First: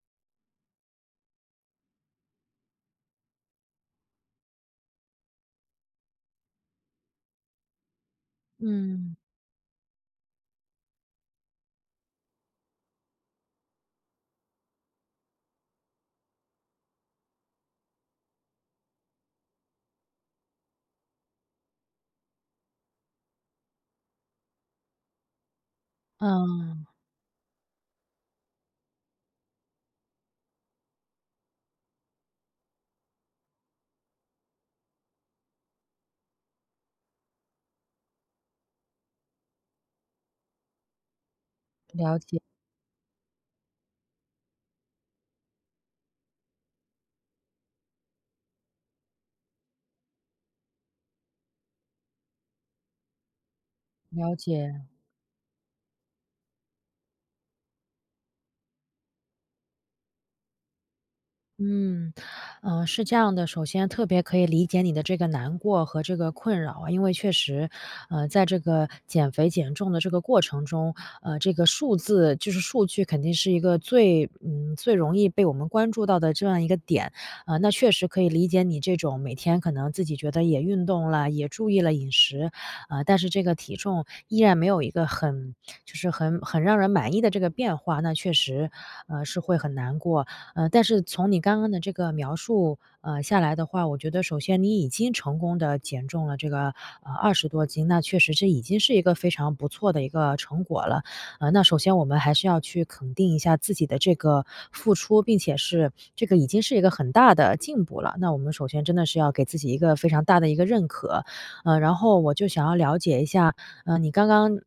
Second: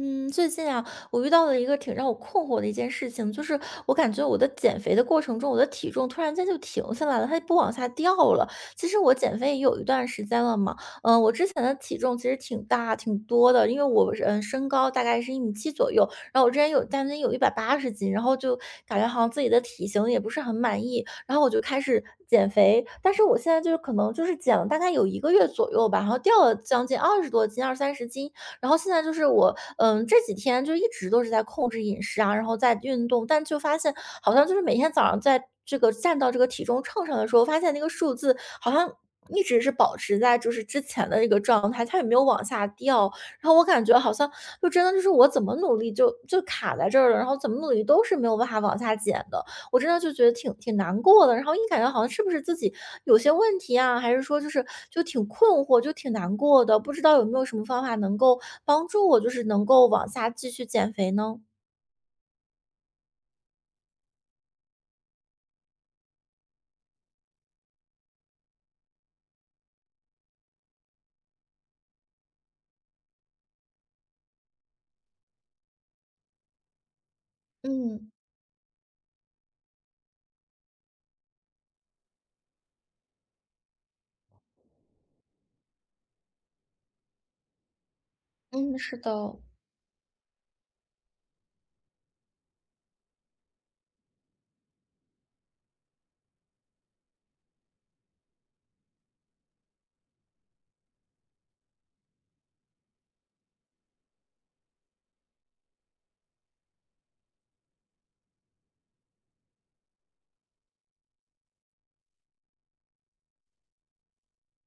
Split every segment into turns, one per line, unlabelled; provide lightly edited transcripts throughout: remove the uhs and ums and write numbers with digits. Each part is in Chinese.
嗯，最近啊，我遇到了一个挺让我困惑的一件事情，就是我感觉我的减肥的过程中，我的体重突然间就停下来了，它不往下掉了。其实我
嗯，
减肥也有一段时间了嘛，我之前的体重其实挺大、挺多的，因为我身高大概是1.7米左右，然后我之前有将近有180斤，然后就感觉好像自己的体型也不是很满意，然后我就开始减肥，但是我现在就是可能就是减了大概有1个月左右吧，然后掉了
嗯，
将近20多斤、二三十斤。然后现在就是我，这几天就一直都是在控制饮食啊，然后在运动，但就发现好像就是每天早上在这个站到这个体重秤上的时候，发现那个数字好像一直是保持在就是之前的这个状态，它也没
了
有
解
往下掉。然后我感觉好像就真的就是我怎么努力就卡在这儿了，然后怎么努力都是没有办法往下减的。我真的就觉得挺难过的，然后一感觉好像是不是自己有些问题啊，还是
了
说就是
解。
就挺困惑，就挺难过的，不知道有没有什么方法能够帮助我，就是能够往下继续减肥呢？
嗯，是这样的。首先特别可以理解你的这个难过和这个困扰啊，因为确实，在这个减肥减重的这个过程中，这个数字就是数据肯定是一个最最容易被我们关注到的这样一个点啊。那确实
嗯
可以理解你这种每天可能自己觉得也运动了，也注意了饮食啊，但是这个体重依然没有一个很就是很让人满意的这个变化。那确实，
嗯，是的。
是会很难过。但是从你刚刚的这个描述，下来的话，我觉得首先你已经成功的减重了这个，二十多斤，那确实这已经是一个非常不错的一个成果了。那首先我们还是要去肯定一下自己的这个付出，并且是这个已经是一个很大的进步了，那我们首先真的是要给自己一个非常大的一个认可。然后我就想要了解一下，你刚刚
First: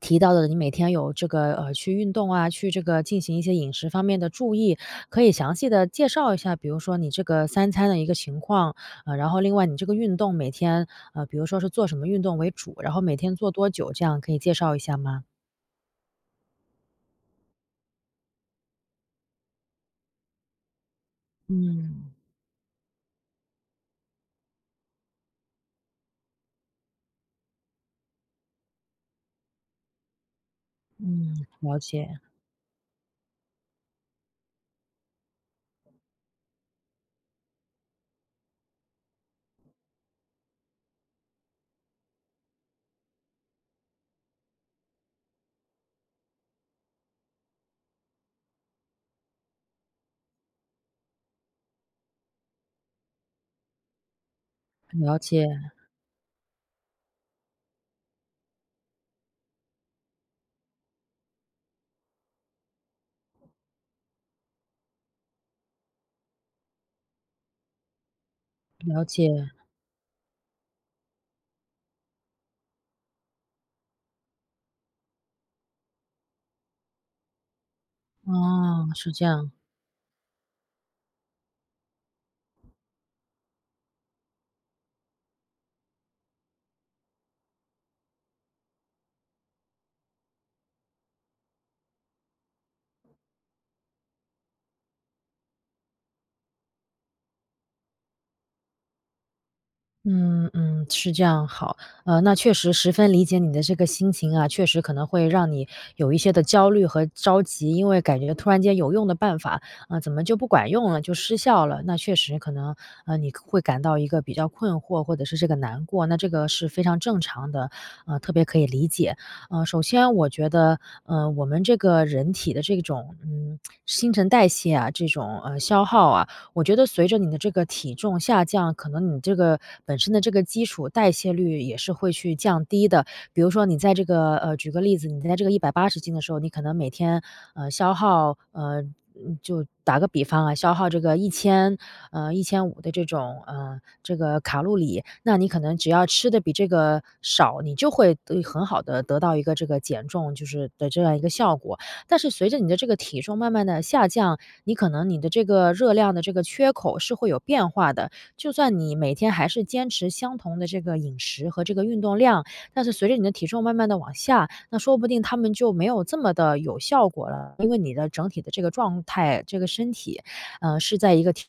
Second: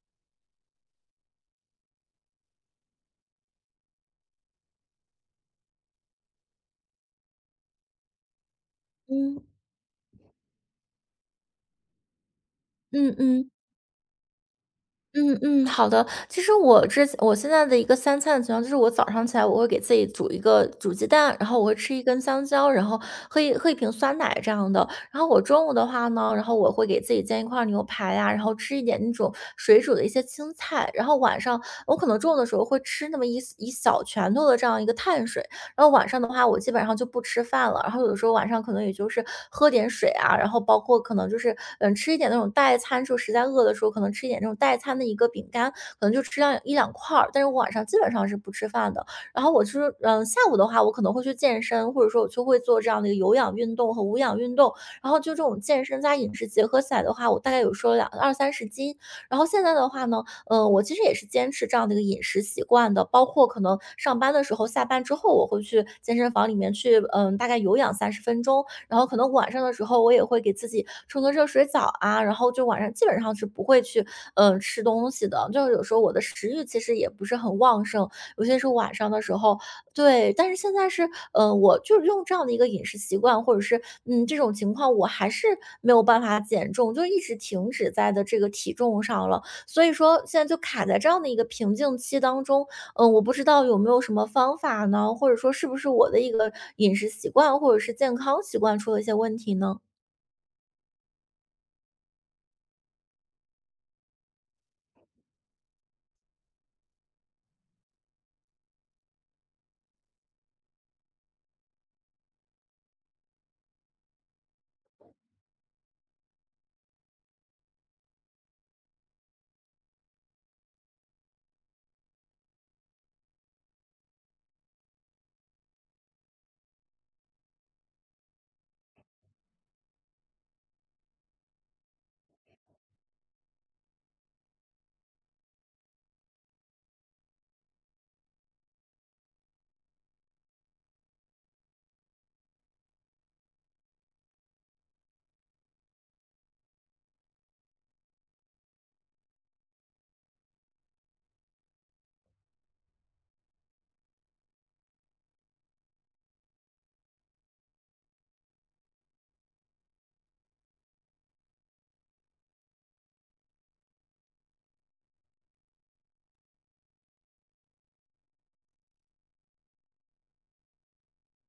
提到的，你每天有这个去运动啊，去这个进行一些饮食方面的注意，可以详细的介绍一下，比如说你这个三餐的一个情况，然后
嗯
另外你这个运动每天比如说是做什么运动为主，然后每
嗯
天做
嗯。
多久，这样可以介绍一下吗？
嗯嗯，好的。其实我之前我现在的一个三餐的情况，就是我早上起来我会给自己煮一个煮鸡蛋，然后我会吃一
嗯
根香蕉，然后喝一瓶酸奶这样的。然后我中午的话呢，然后我会给自己煎一块牛排呀、然后吃一点那种水煮的一些青菜。然后
嗯，了
我可
解
能中午的时候会吃那么一小拳头的这样一个碳水。然后晚上的话，我基本上就不吃饭了，然后有的时候晚上可能也就是喝点水啊，然后包括可能就是吃一点那种代餐，就实在饿的时候可能吃一点那种代餐的一个饼干，可能就吃上一两块儿，但是我晚上基本上是不吃饭的。然后我就是下午的话，我可能会去健身，或者说我就会做这样的一个有氧运动和无氧运动，然
了
后就这种
解
健身加饮食结合起来的话，我大概有说二三十斤。然后现在的话呢，我其实也是坚持这样的一个饮食习惯的，包括可能上班的时候，下班之后我会去健身房里面去，大概有氧30分钟，然
了
后可能
解，
晚上的时候我也会给自己冲个热水澡啊，然后就晚上基本上是不会去，吃东西的。就是有时候我的食欲其实也不是很旺盛，尤其是
哦，
晚上
是
的
这
时
样。
候，对。但是现在是，我就是用这样的一个饮食习惯，或者是这种情况，我还是没有办法减重，就一直停止在的这个体重上了。所以说现在就卡在这样的一个瓶颈期当中，我不知道有没有什么方法呢？或者说是不是我的一个饮食习惯或者是健康习惯出了一些问题呢？
嗯嗯，是这样，好。那确实十分理解你的这个心情啊，确实可能会让你有一些的焦虑和着急，因为感觉突然间有用的办法，怎么就不管用了，就失效了？那确实可能，你会感到一个比较困惑，或者是这个难过，那这个是非常正常的，特别可以理解。首先我觉得，我们这个人体的这种，嗯，新陈代谢啊，这种消耗啊。我觉得随着你的这个体重下降，可能你这个本身的这个基础代谢率也是会去降低的。比如说你在这个举个例子，你在这个180斤的时候，你可能每天，呃，消耗呃，嗯就打个比方啊，消耗这个一千1500的这种，这个卡路里，那你可能只要吃的比这个少，你就会得很好的得到一个这个减重就是的这样一个效果。但是随着你的这个体重慢慢的下降，你可能你的这个热量的这个缺口是会有变化的。就算你每天还是坚持相同的这个饮食和这个运动量，但是随着你的体重慢慢的往下，那说不定他们就没有这么的有效果了。因为你的整体的这个状态，这个身体，呃，是在一个提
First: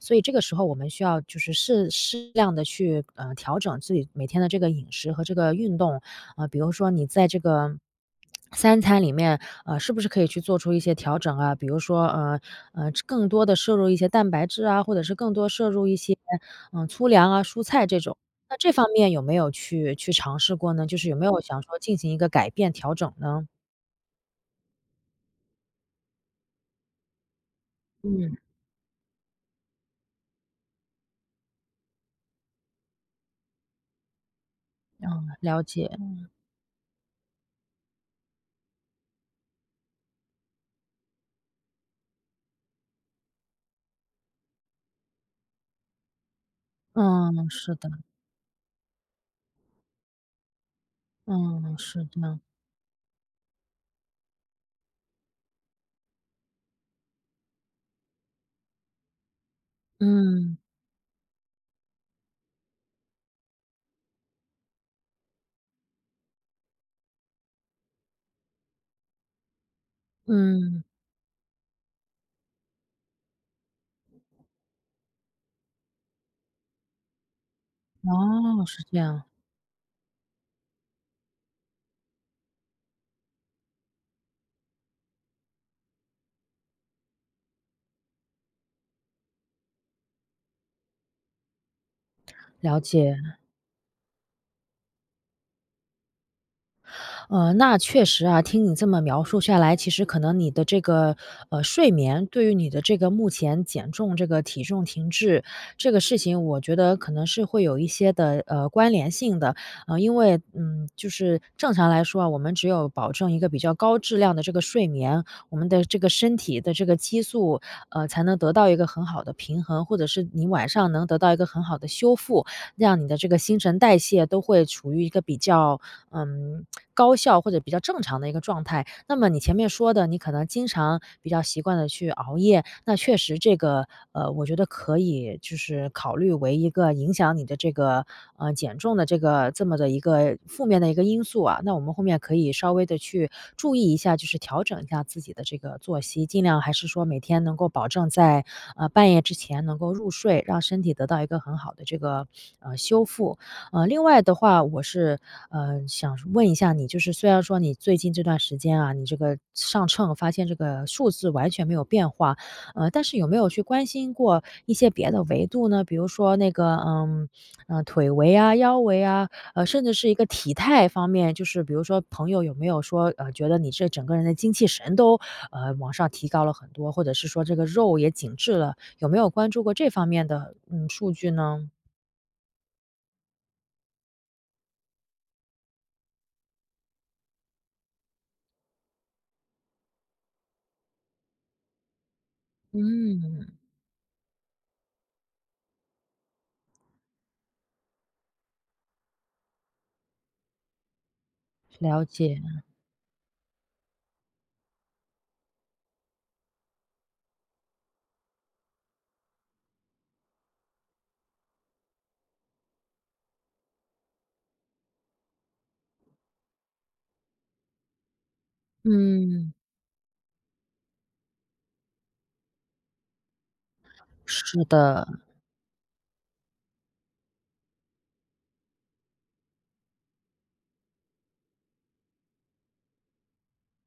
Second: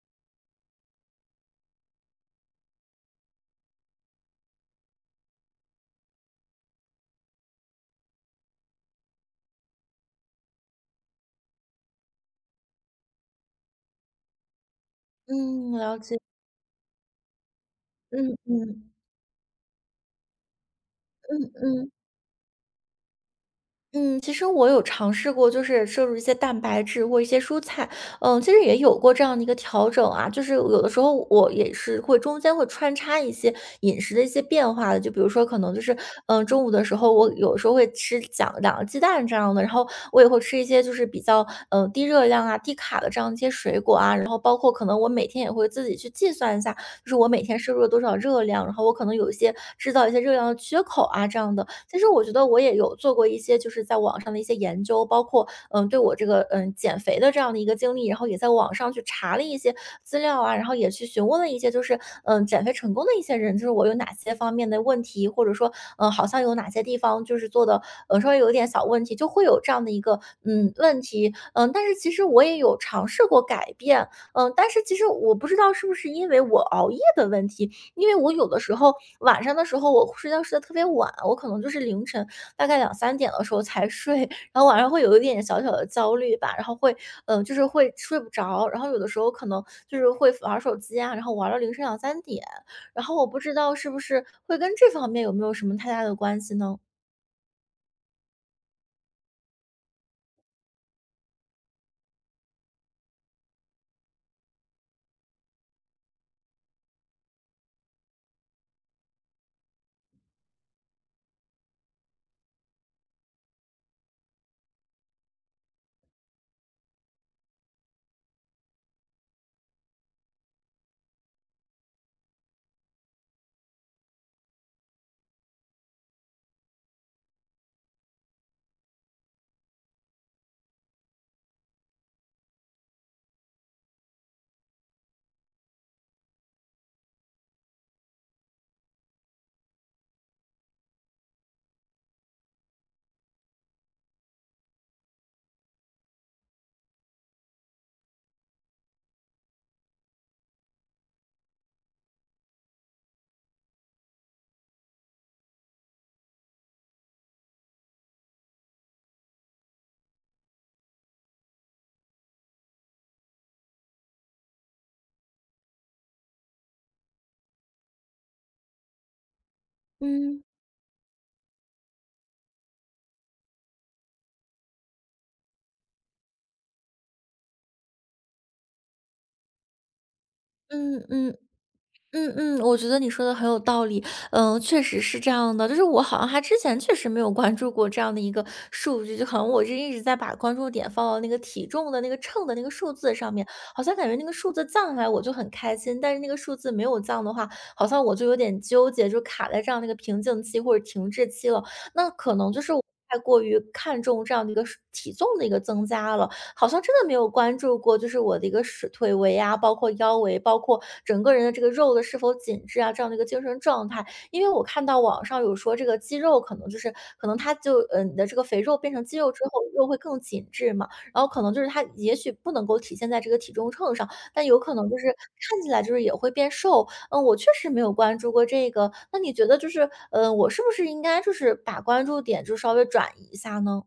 所以这个时候我们需要就是适量的去，调整自己每天的这个饮食和这个运动。比如说你在这个三餐里面，是不是可以去做出一些调整啊？比如说，更多的摄入一些蛋白质啊，或者是更多摄
嗯，
入一
了
些，
解，
嗯，粗粮啊、蔬菜这种。
嗯
那这方
嗯
面有没有去尝试过呢？就是有没
嗯
有想说
嗯。
进行一个改变调整呢？
嗯，其实我有尝试过，就是摄入一些蛋白质或一些蔬菜，
嗯，
其实也有过这样的一个调整啊，就是有的时候我也是会中间会穿插一些饮食的一些变化的，就比
嗯，
如说可
了
能就
解。
是，中午的时候我有时候会吃2个鸡蛋这样的，然后我也会吃一些就是比较低热量啊、低卡的这样一些水果啊，然后包括可能我每天也会自己去计算一下就是我每
嗯，
天摄
是
入了
的。
多少热量，然后我可能有一些制造一些热量的缺口啊这样的。
嗯，
其
是
实我觉
的。
得我也有做过一些就是在网上的一些研究，包括对我这个减肥的这样的一个经历，然后也在网上去查了一些资料啊，
嗯，
然后也去询问了一些就是减肥成功的一些人，就是我有哪些方面的问题，或者说好像有哪些地方就是做的稍微有一点小问题，就会有这样的一个
嗯。
问题，但是其实我也有尝试过改变，但是其实我不知道是不是因为我熬夜的问题，因为我有的
哦，
时
是
候
这样，
晚上的时候我睡觉睡得特别晚，我可能就是凌晨大概两三点的时候才睡，然后晚上会有一点小小的焦虑吧，然后会，就是会睡不着，然后有的时候可能就是会玩手机啊，然后玩到凌晨两三点，
了
然后
解。
我不知道是不是会跟这方面有没有什么太大的关系呢？
那确实啊，听你这么描述下来，其实可能你的这个睡眠对于你的这个目前减重这个体重停滞这个事情，我觉得可能是会有一些的关联性的。因为嗯，就是正常来说啊，我们只有保证一个比较高质量的这个睡眠，我们的这个身体的这个激素才能得到一个很好的平衡，或者是你晚上能得到一个很好的修复，让你的这个新陈代谢都会处于一个比较嗯，高效或者比较正常的一个状态。那么你前面说的，你可能经常比较习惯的去熬夜，那确实这个，我觉得可以就是考虑为一个影响你的这个，减重的这个这么的一个负面的一个因素啊。那我们后面可以稍微的去注意一下，就是调整一下自己的这个作息，尽量还是说每天能够保证在，半夜之前能够入睡，让身体得到一个很好的这个，修复。另外的话，我是，想问一下你，就是虽然说你最近这段时间啊，你这个上秤发现这个数字完全没有变化，但是有没有去关心过一些别的维度呢？比如说那个，腿围啊、腰围啊，甚至是一个
嗯。
体态方面，就是比如说朋友有没有说，觉得你这整个人的精气神都，往上提高了很多，或者是说这个肉也紧致了，有没有关注过这方面的，嗯，
嗯
数据
嗯。
呢？
嗯嗯，我觉得你说的很有道理，确实是这样的。就是我好像之前确实没有关注过这样的一个数据，就好像我是一直在把关注点放到那个体重的那个秤的那个数字上面，
嗯，
好像感觉那个数字降下来我就很开心，但是那个数字没有降的话，好像我就有点纠结，就卡在这样的一个瓶颈期或者停滞期了。
了
那可
解。
能就是我太过于看重这样的一个体重的一个增加了，好像真的没有关注过，就是我的一个是腿围啊，包括腰围，包括整个人的这个肉的是否紧致啊，这样的一个精神状态。因为我看到网上有说这个肌肉可能它就你的这个肥肉变成肌肉之
嗯，
后，肉会更紧致嘛，然后可能就是它也许不能够体现在这个体重秤上，但有
是
可能就
的。
是看起来就是也会变瘦。嗯，我确实没有关注过这个，那你觉得就是我是不是应该就是把关注点就稍微转移一下呢？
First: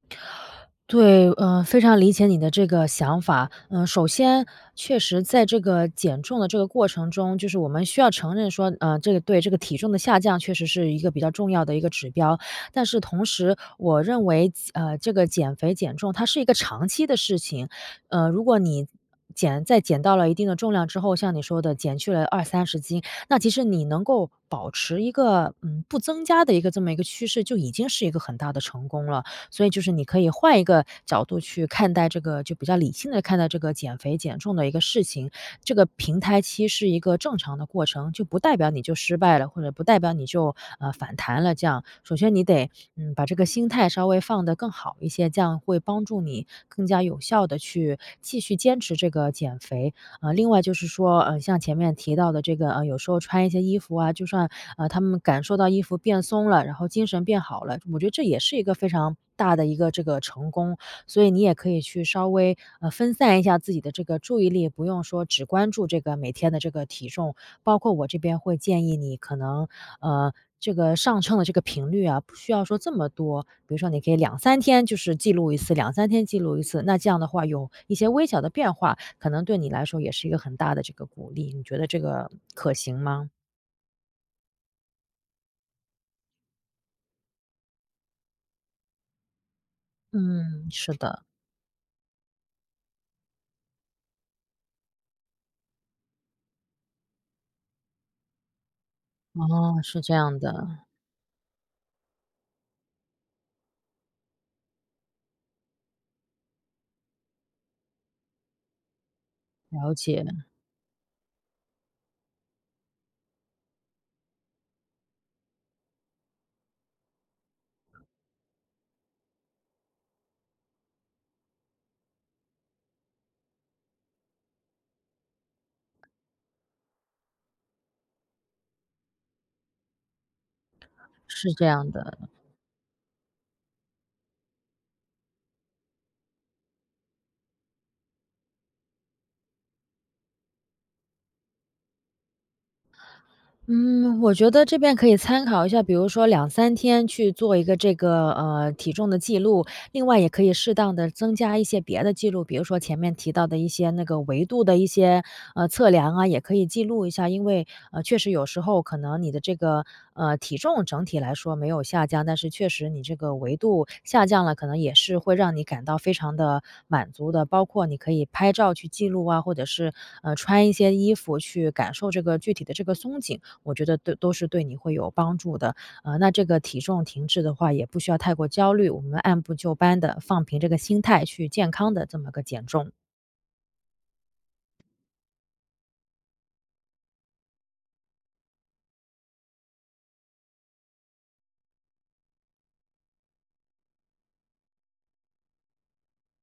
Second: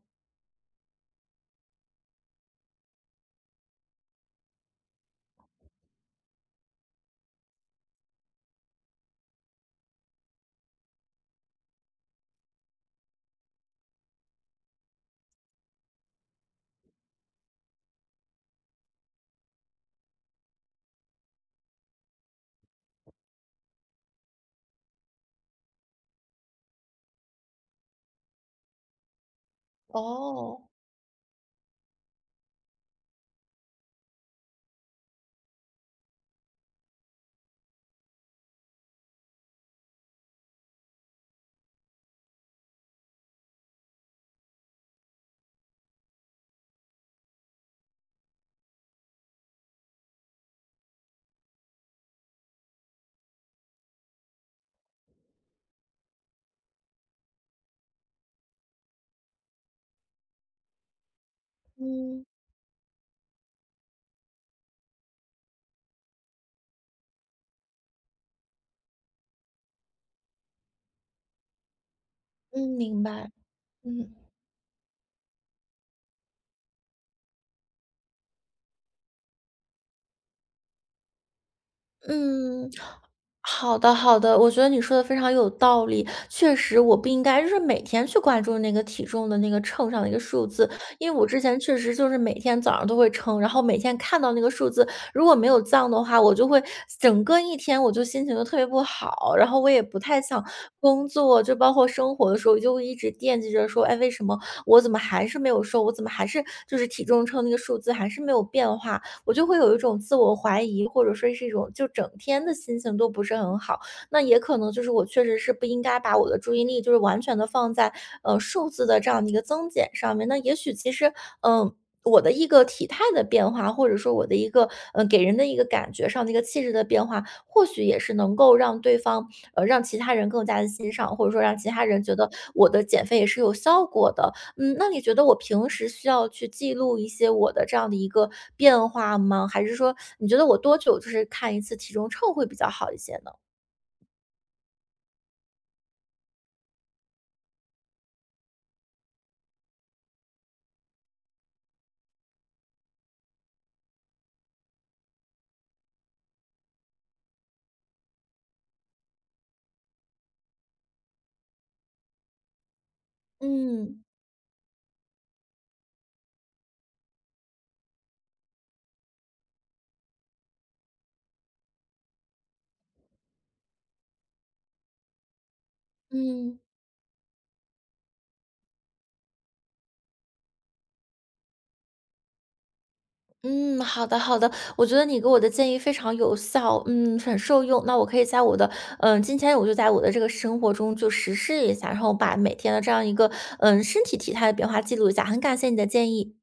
对，非常理解你的这个想法。嗯，首先确实在这个减重的这个过程中，就是我们需要承认说，这个对这个体重的下降确实是一个比较重要的一个指标。但是同时，我认为，这个减肥减重它是一个长期的事情。如果你减到了一定的重量之后，像你说的减去了二三十斤，那其实你能够保持一个，嗯，不增加的一个这么一个趋势，就已经是一个很大的成功了。所以就是你可以换
哦，
一个角度去看待这个就比较理性的看待这个减肥减重的一个事情。这个平台期是一个正常的过程，就不代表你就失败了，或者不代表你就，反弹了这样。首先你得，嗯，把这个心态稍微放得更好一些，这样会帮助你更加有效的去继续坚持这个减肥。啊，另外就是说，像前面提到的这个，有时候穿一些衣服啊，就算，他们感受到衣服变松了，然后精神变好了，我觉得这也是一个非常大的一个这个成功。所以你也可以去
嗯。
稍微，分散一下自己的这个注意力，不用说只关注这个每天的这个体重。包括我这边会建议你可能，呃，这个上秤的这个频率啊，不需要
嗯，
说这
明
么
白。
多。比如说你可
嗯
以两三天就是记录一次两三天记录一次，那这样的话有一些微小的变化，可能对你来说也是一个很大的这个鼓励。你觉得这个
嗯，
可行吗？
好的好的，我觉得你说的非常有道理。确实，我不应该就是每天去关注那个体重的那个秤上的一个数
嗯，
字，
是
因为
的。
我之前确实就是每天早上都会称，然后每天看到那个数字，如果没有降的话，我就会整个一天我就心情就特别不好，然后我
哦，
也不
是这
太
样
想
的，
工作，就包括生活的时候，我就会一直惦记着说，哎，为什么我怎么还是没有瘦，我怎么还是就是体重秤那个数字还是没有变化，我就会有一
了
种自
解，
我怀疑，或者说是一种就整天的心情都不是很好。那也可能就是我确实是不应该把我的注意力就是完全的放在数字的这样的一个增减上面。那也许其实嗯。我的一个体态的变化，或者说我的一个给人的一个感觉上的一个气质的变化，或许也是能够让对方让其他人更加的欣赏，或者说
是
让
这
其他
样
人
的。
觉得我的减肥也是有效果的。嗯，那你觉得我平时需要去记录一些我的这样的一个变化吗？还是说你觉得我多久就是看一次体重秤会比较好一些呢？
嗯，我觉得这边可以参考一下，比如说两三天去做一个这个，体重的记录，另外也可以适当的增加一些别的记录，比如说前面提到的一些那个维度的一些，测量啊，也可以记录一下。因为，确实有时候可能你的这个，体重整体来说没有下降，但是确实你这个维度
嗯
下降了，可能也是会让你感到非常的满足的。包括你可以拍照去记录啊，或者是，穿一些衣服去感受这个具体的这个松紧。我觉得都是对你会有帮助的。那这
嗯
个体重停滞的话，也不需要太过焦虑，我们按部就班的放平这个心态去健康的这么个减重。
嗯，好的好的，我觉得你给我的建议非常有效，很受用。那我可以在我的今天我就在我的这个生活中就实施一下，然后把每天的这样一个身体体态的变化记录一下。很感谢你的建议。